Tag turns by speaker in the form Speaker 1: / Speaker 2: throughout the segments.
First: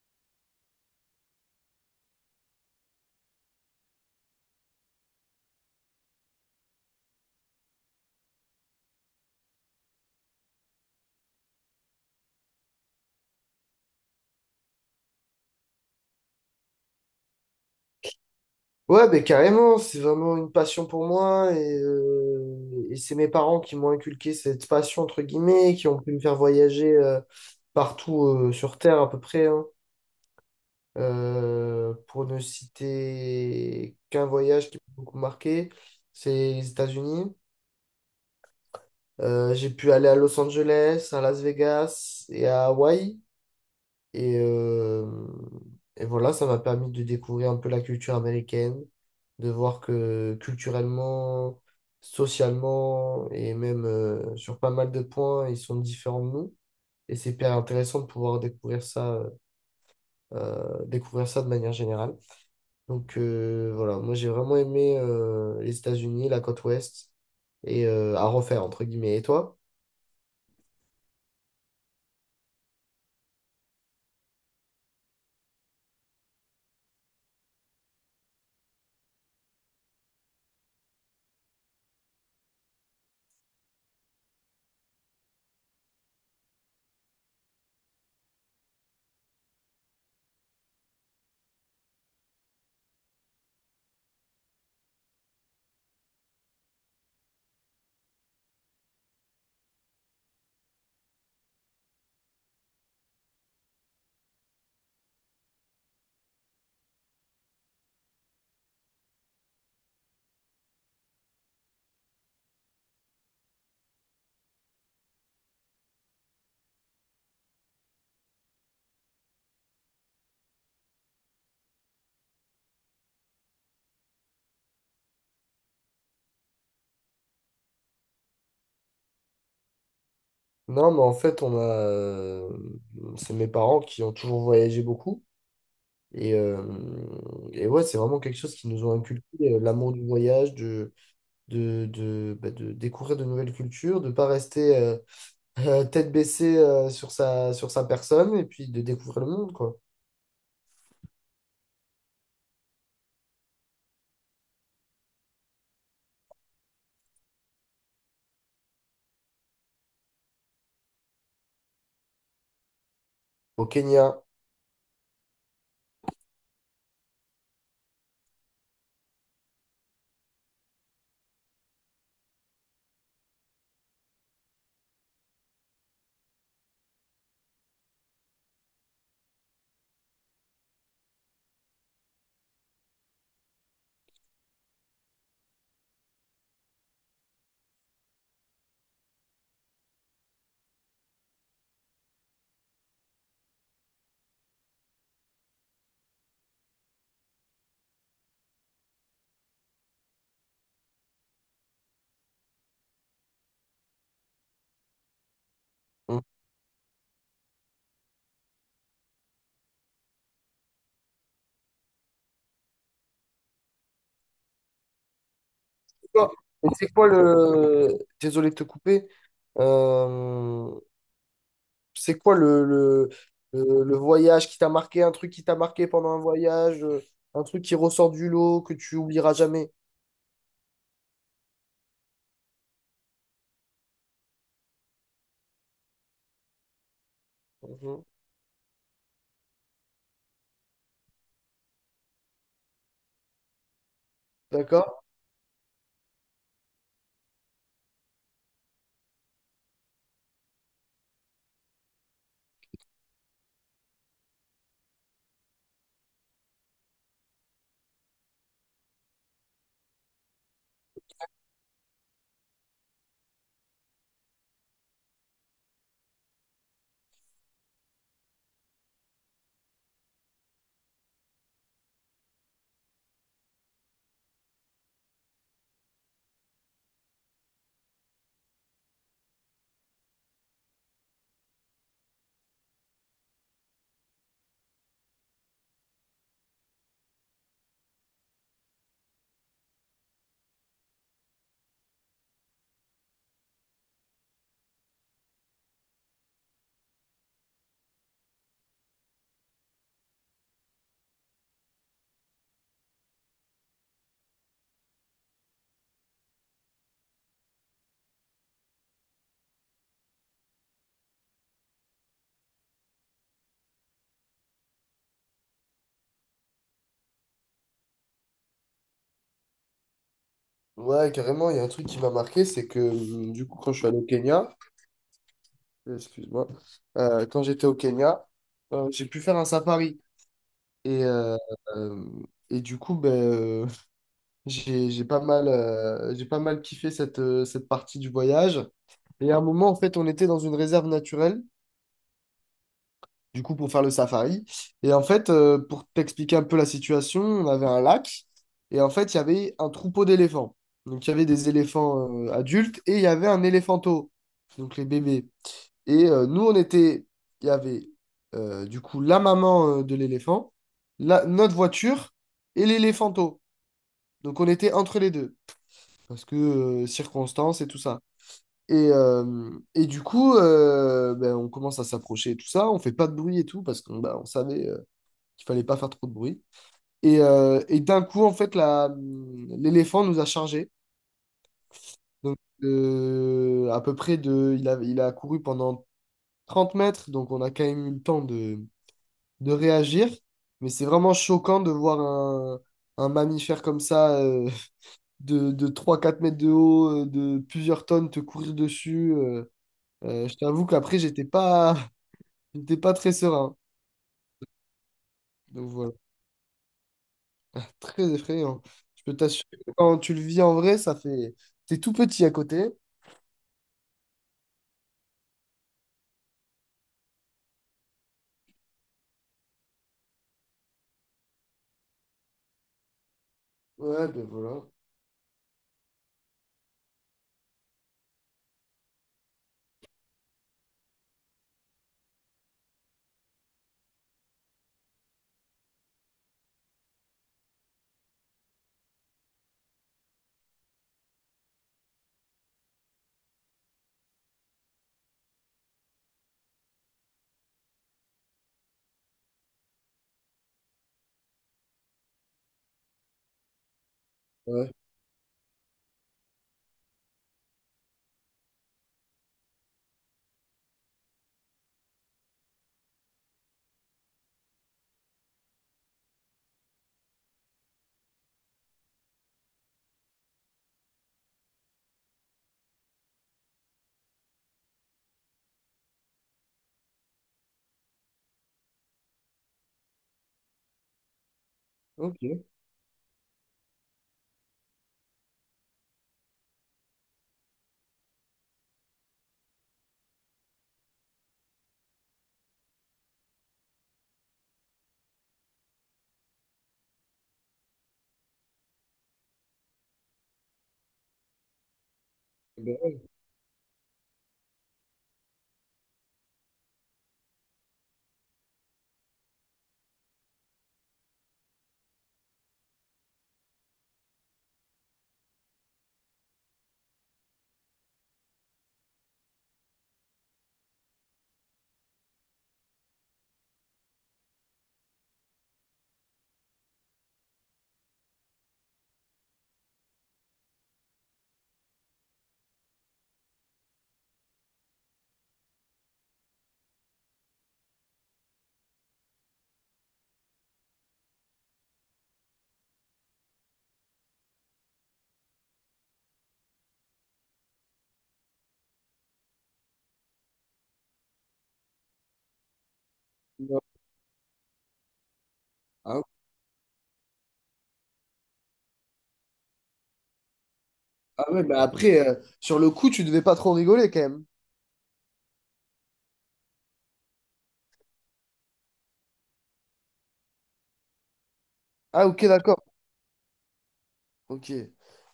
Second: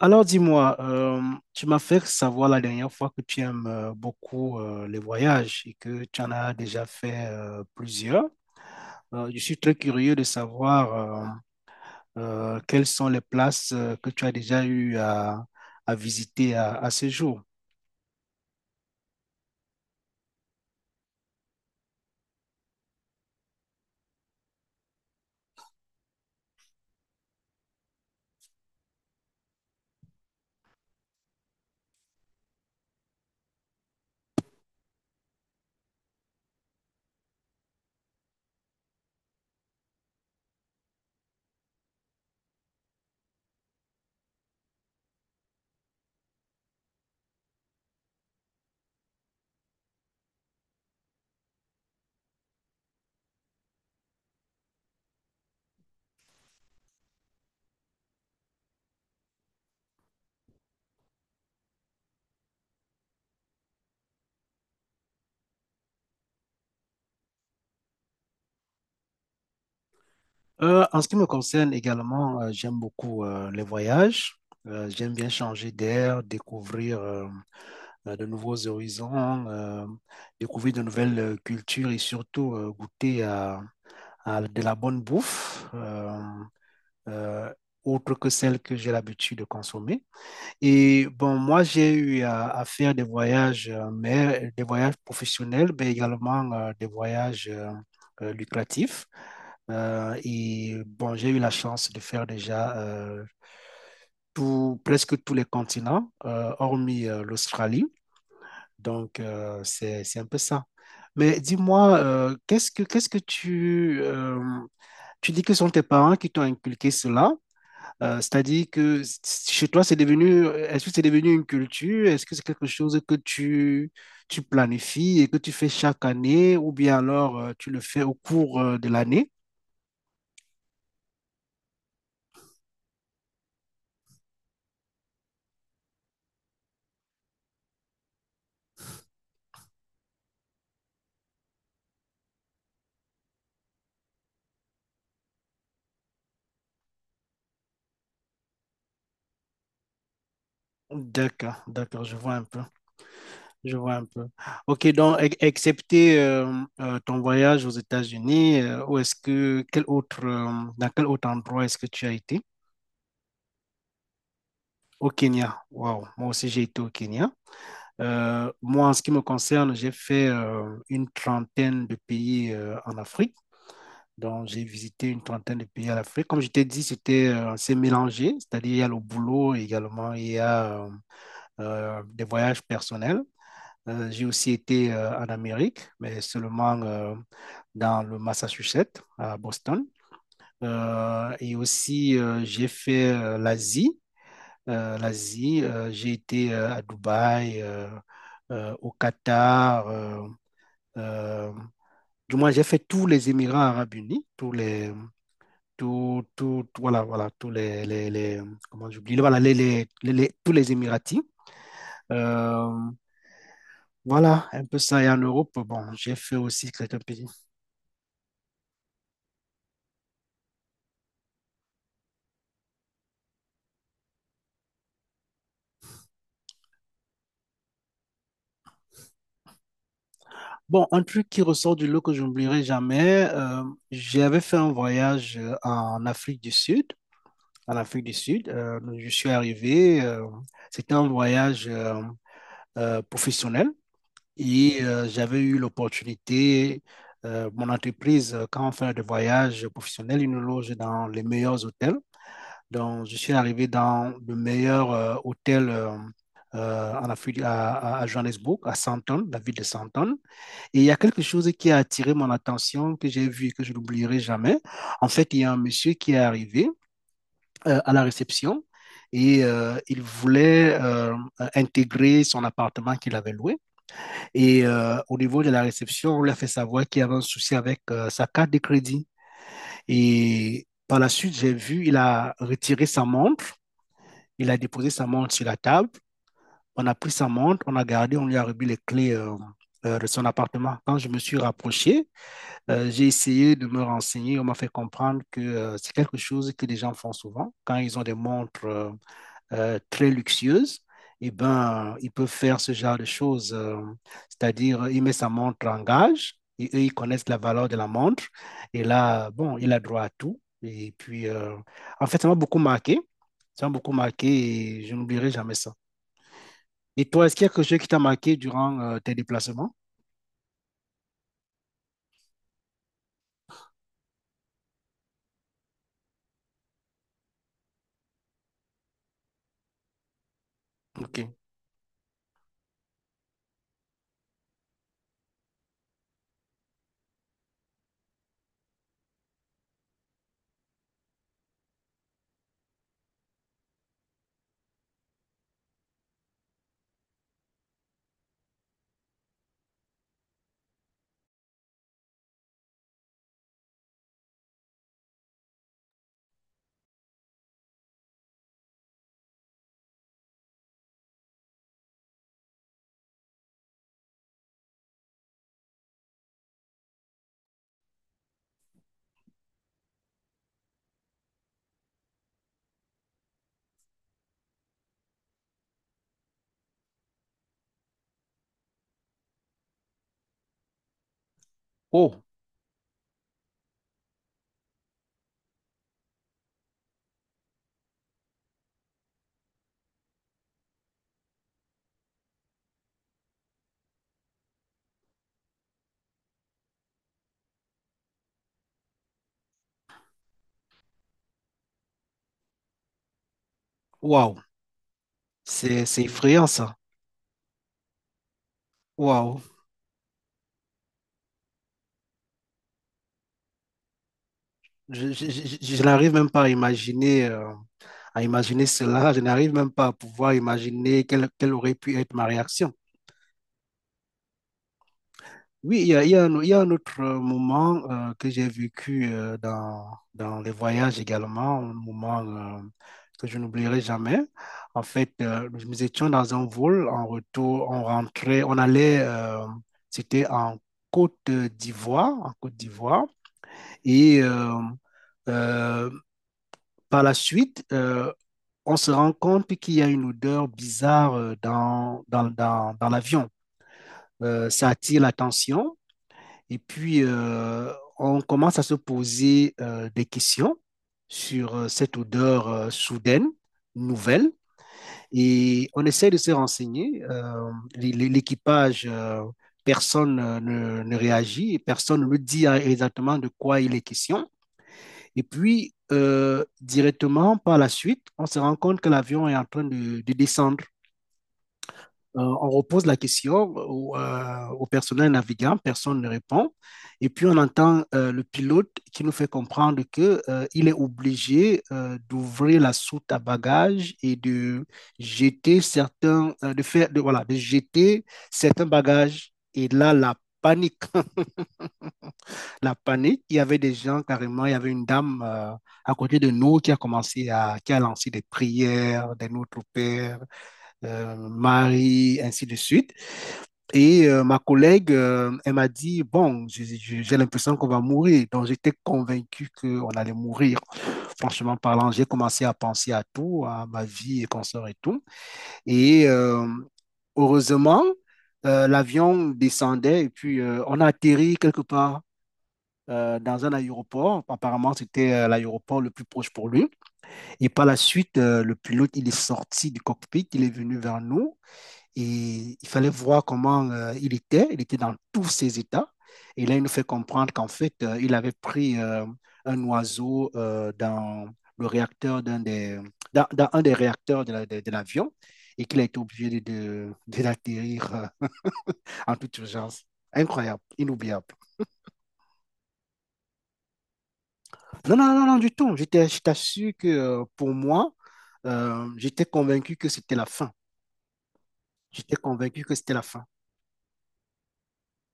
Speaker 1: Alors dis-moi, tu m'as fait savoir la dernière fois que tu aimes beaucoup les voyages et que tu en as déjà fait plusieurs. Je suis très curieux de savoir euh, quelles sont les places que tu as déjà eu à visiter à ce jour.
Speaker 2: Ouais, ben carrément, c'est vraiment une passion pour moi et c'est mes parents qui m'ont inculqué cette passion, entre guillemets, qui ont pu me faire voyager partout sur Terre à peu près, hein. Pour ne citer qu'un voyage qui m'a beaucoup marqué, c'est les États-Unis. J'ai pu aller à Los Angeles, à Las Vegas et à Hawaï. Et, euh, et voilà, ça m'a permis de découvrir un peu la culture américaine, de voir que culturellement, socialement et même sur pas mal de points, ils sont différents de nous. Et c'est hyper intéressant de pouvoir découvrir ça de manière générale. Donc voilà, moi j'ai vraiment aimé les États-Unis, la côte ouest, et à refaire, entre guillemets. Et toi?
Speaker 1: En ce qui me concerne également, j'aime beaucoup les voyages. J'aime bien changer d'air, découvrir de nouveaux horizons, découvrir de nouvelles cultures et surtout goûter de la bonne bouffe euh, autre que celle que j'ai l'habitude de consommer. Et bon, moi, j'ai eu faire des voyages, mais des voyages professionnels, mais également des voyages lucratifs. Et bon, j'ai eu la chance de faire déjà presque tous les continents, hormis l'Australie. Donc, c'est un peu ça. Mais dis-moi, qu'est-ce que tu, tu dis que sont tes parents qui t'ont inculqué cela? C'est-à-dire que chez toi, c'est devenu, est-ce que c'est devenu une culture? Est-ce que c'est quelque chose que tu planifies et que tu fais chaque année ou bien alors tu le fais au cours de l'année?
Speaker 2: Non, mais en fait, c'est mes parents qui ont toujours voyagé beaucoup. Et, euh, et ouais, c'est vraiment quelque chose qui nous ont inculqué, l'amour du voyage, de découvrir de nouvelles cultures, de ne pas rester tête baissée sur sa personne et puis de découvrir le monde, quoi.
Speaker 1: D'accord, d'accord, je vois un peu. Je vois un peu. Ok, donc, excepté ton voyage aux États-Unis, où est-ce que, quel autre, dans quel autre endroit est-ce que tu as été?
Speaker 2: Au Kenya.
Speaker 1: Au Kenya. Waouh, moi aussi j'ai été au Kenya. Moi, en ce qui me concerne, j'ai fait une trentaine de pays en Afrique. Donc, j'ai visité une trentaine de pays en Afrique. Comme je t'ai dit, c'était assez mélangé, c'est-à-dire il y a le boulot également, il y a des voyages personnels. J'ai aussi été en Amérique, mais seulement dans le Massachusetts, à Boston. Et aussi, j'ai fait l'Asie. L'Asie, j'ai été à Dubaï, au Qatar. Euh, du moins, j'ai fait tous les Émirats arabes unis,
Speaker 2: On-
Speaker 1: voilà, tous les- comment j'oublie, tous les Émiratis. Euh, Voilà, un peu ça. Et en Europe, bon, j'ai fait
Speaker 2: Et
Speaker 1: aussi
Speaker 2: c'est
Speaker 1: certains
Speaker 2: quoi
Speaker 1: pays.
Speaker 2: le... Désolé de te couper. Euh, c'est quoi le voyage qui t'a marqué, un truc qui t'a marqué pendant un voyage, un truc qui ressort du lot, que tu oublieras jamais.
Speaker 1: Bon, un truc qui ressort du lot que je n'oublierai jamais, j'avais fait un voyage en Afrique du Sud. En Afrique
Speaker 2: Mhm.
Speaker 1: du Sud, je suis arrivé. C'était un voyage professionnel et
Speaker 2: D'accord?
Speaker 1: j'avais eu l'opportunité. Mon entreprise, quand on fait des voyages professionnels, ils nous loge dans les meilleurs hôtels. Donc, je suis arrivé dans le meilleur hôtel en Afrique, à Johannesburg, à Sandton, la ville de Sandton. Et il y a quelque chose qui a attiré mon attention, que j'ai vu et que je n'oublierai jamais. En fait, il y a un monsieur qui est arrivé à la réception et il voulait intégrer son appartement qu'il avait loué. Et au niveau de la réception, on lui a fait savoir qu'il y avait un souci avec sa carte de crédit. Et par la suite, j'ai vu, il a retiré sa montre. Il a déposé sa montre sur la table. On a pris sa montre, on a gardé, on lui a remis les clés de son appartement. Quand je me suis rapproché, j'ai essayé de me renseigner. On m'a fait comprendre que c'est quelque chose que les gens font souvent. Quand ils ont des montres très luxueuse, eh ben, ils peuvent faire ce genre de choses. C'est-à-dire, il met sa montre en gage et eux, ils connaissent la valeur de la montre. Et là, bon, il a droit à tout. Et puis, en fait, ça m'a beaucoup marqué. Ça m'a beaucoup marqué et je n'oublierai jamais ça. Et toi, est-ce qu'il y a quelque chose qui t'a marqué durant tes déplacements?
Speaker 2: Ouais, carrément, il y a un truc qui m'a marqué, c'est que du coup, quand je suis allé au Kenya, excuse-moi, quand j'étais au Kenya, j'ai pu faire un safari. Et,
Speaker 1: Ok.
Speaker 2: euh, euh, et du coup, j'ai pas mal kiffé cette partie du voyage. Et à un moment, en fait, on était dans une réserve naturelle, du coup, pour faire le safari. Et en fait, pour t'expliquer un peu la situation, on avait un lac. Et en fait, il y avait un troupeau d'éléphants. Donc, il y avait des éléphants, adultes et il y avait un éléphanto, donc les bébés. Et nous, il y avait du coup la maman de l'éléphant, notre voiture et l'éléphanto. Donc on était entre les deux, parce que circonstances et tout ça. Et du coup, ben, on commence à s'approcher et tout ça, on fait pas de bruit et tout, parce qu'on bah, on savait qu'il fallait pas faire trop de bruit. Et d'un coup, en fait, l'éléphant nous a chargés.
Speaker 1: Oh,
Speaker 2: Donc à peu près de... Il a couru pendant 30 mètres, donc on a quand même eu le temps de réagir, mais c'est vraiment choquant de voir un mammifère comme ça, de trois quatre mètres de haut, de plusieurs tonnes, te courir dessus. Je t'avoue qu'après, j'étais pas, j'étais pas très serein.
Speaker 1: waouh,
Speaker 2: Donc voilà,
Speaker 1: c'est effrayant ça.
Speaker 2: très effrayant. Je peux
Speaker 1: Waouh,
Speaker 2: t'assurer que quand tu le vis en vrai, ça fait... T'es tout petit à côté.
Speaker 1: je n'arrive même pas à imaginer. À imaginer cela, je n'arrive même pas à pouvoir imaginer quelle aurait pu être ma réaction.
Speaker 2: Ouais, ben voilà.
Speaker 1: Oui, il y a un, il y a un autre moment que j'ai vécu dans les voyages également, un moment que je n'oublierai jamais. En fait, nous étions dans un vol en retour, on rentrait, on allait, c'était en Côte d'Ivoire, et euh, par la suite, on se rend compte qu'il y a une odeur bizarre dans l'avion. Ça
Speaker 2: Ouais,
Speaker 1: attire l'attention et puis on commence à se poser des questions sur cette odeur soudaine, nouvelle, et on essaie de se renseigner. L'équipage, personne ne réagit, personne ne nous dit exactement de quoi il est question. Et puis, directement par la suite, on se rend compte que l'avion est en train de descendre.
Speaker 2: ok. Eh
Speaker 1: On repose la question au, au personnel navigant, personne ne répond. Et puis on entend le pilote qui nous fait comprendre que, il est obligé d'ouvrir la soute à bagages et de jeter certains, voilà, de jeter certains bagages. Et là, la panique, la
Speaker 2: ben ouais.
Speaker 1: panique. Il y avait des gens carrément, il y avait une dame à côté de nous qui a commencé à, qui a lancé des prières, des Notre Père, Marie, ainsi de suite. Et ma collègue, elle m'a dit, bon, j'ai l'impression qu'on va mourir. Donc, j'étais convaincu qu'on allait mourir. Franchement parlant, j'ai commencé à penser à tout, à ma vie et consort et tout. Et heureusement, l'avion descendait et puis on a atterri quelque part dans un aéroport. Apparemment, c'était l'aéroport le plus proche pour lui. Et par la suite, le pilote, il est sorti du cockpit, il est venu vers nous. Et il fallait voir comment il était. Il était dans tous ses états. Et là, il nous fait comprendre qu'en fait, il avait pris un oiseau dans le réacteur d'un des, dans un des réacteurs de l'avion et qu'il a été
Speaker 2: Ah,
Speaker 1: obligé de l'atterrir en toute urgence. Incroyable, inoubliable.
Speaker 2: ah ouais, mais après, sur le coup, tu devais pas trop rigoler quand même.
Speaker 1: Non, non, non, non, du tout. J'étais, je t'assure que pour moi, j'étais convaincu que c'était la fin.
Speaker 2: Ah
Speaker 1: J'étais
Speaker 2: ok, d'accord.
Speaker 1: convaincu que c'était la fin.
Speaker 2: Ok.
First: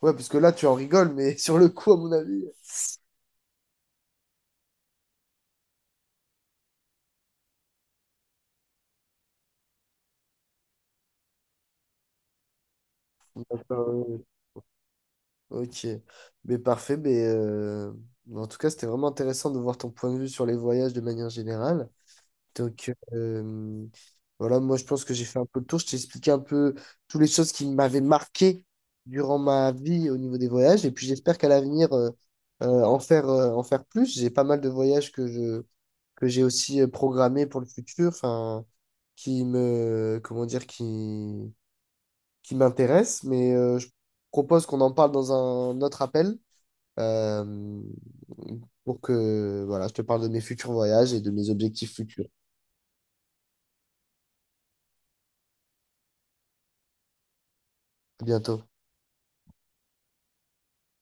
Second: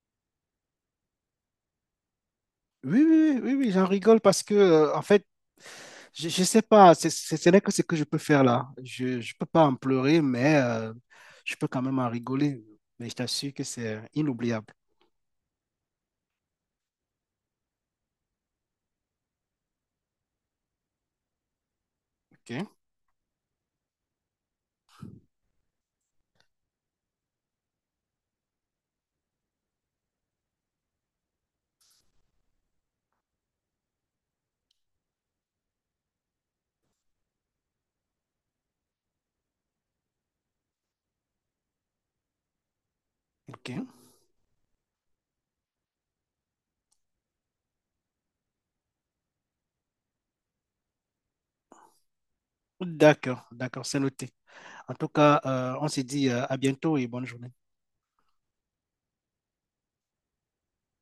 Speaker 2: Ouais, parce que là, tu en rigoles, mais sur le coup, à mon avis.
Speaker 1: Oui, oui, oui, oui, oui, j'en rigole parce que, en fait, je ne sais pas, ce n'est que ce que je peux faire là. Je ne peux pas en pleurer, mais je peux quand même en rigoler. Mais je t'assure que c'est
Speaker 2: euh,
Speaker 1: inoubliable.
Speaker 2: Ok. Mais parfait. Mais en tout cas, c'était vraiment intéressant de voir ton point de vue sur les voyages de manière générale.
Speaker 1: OK?
Speaker 2: Donc, voilà, moi, je pense que j'ai fait un peu le tour. Je t'ai expliqué un peu toutes les choses qui m'avaient marqué durant ma vie au niveau des voyages. Et puis, j'espère qu'à l'avenir, en faire plus. J'ai pas mal de voyages que j'ai aussi programmé pour le futur, enfin, qui me, comment dire, qui m'intéresse, mais
Speaker 1: OK?
Speaker 2: euh, je propose qu'on en parle dans un autre appel euh, pour que, voilà, je te parle de mes futurs voyages et de mes objectifs futurs.
Speaker 1: D'accord, d'accord, c'est noté. En tout cas, on se dit à bientôt et bonne journée.
Speaker 2: À bientôt.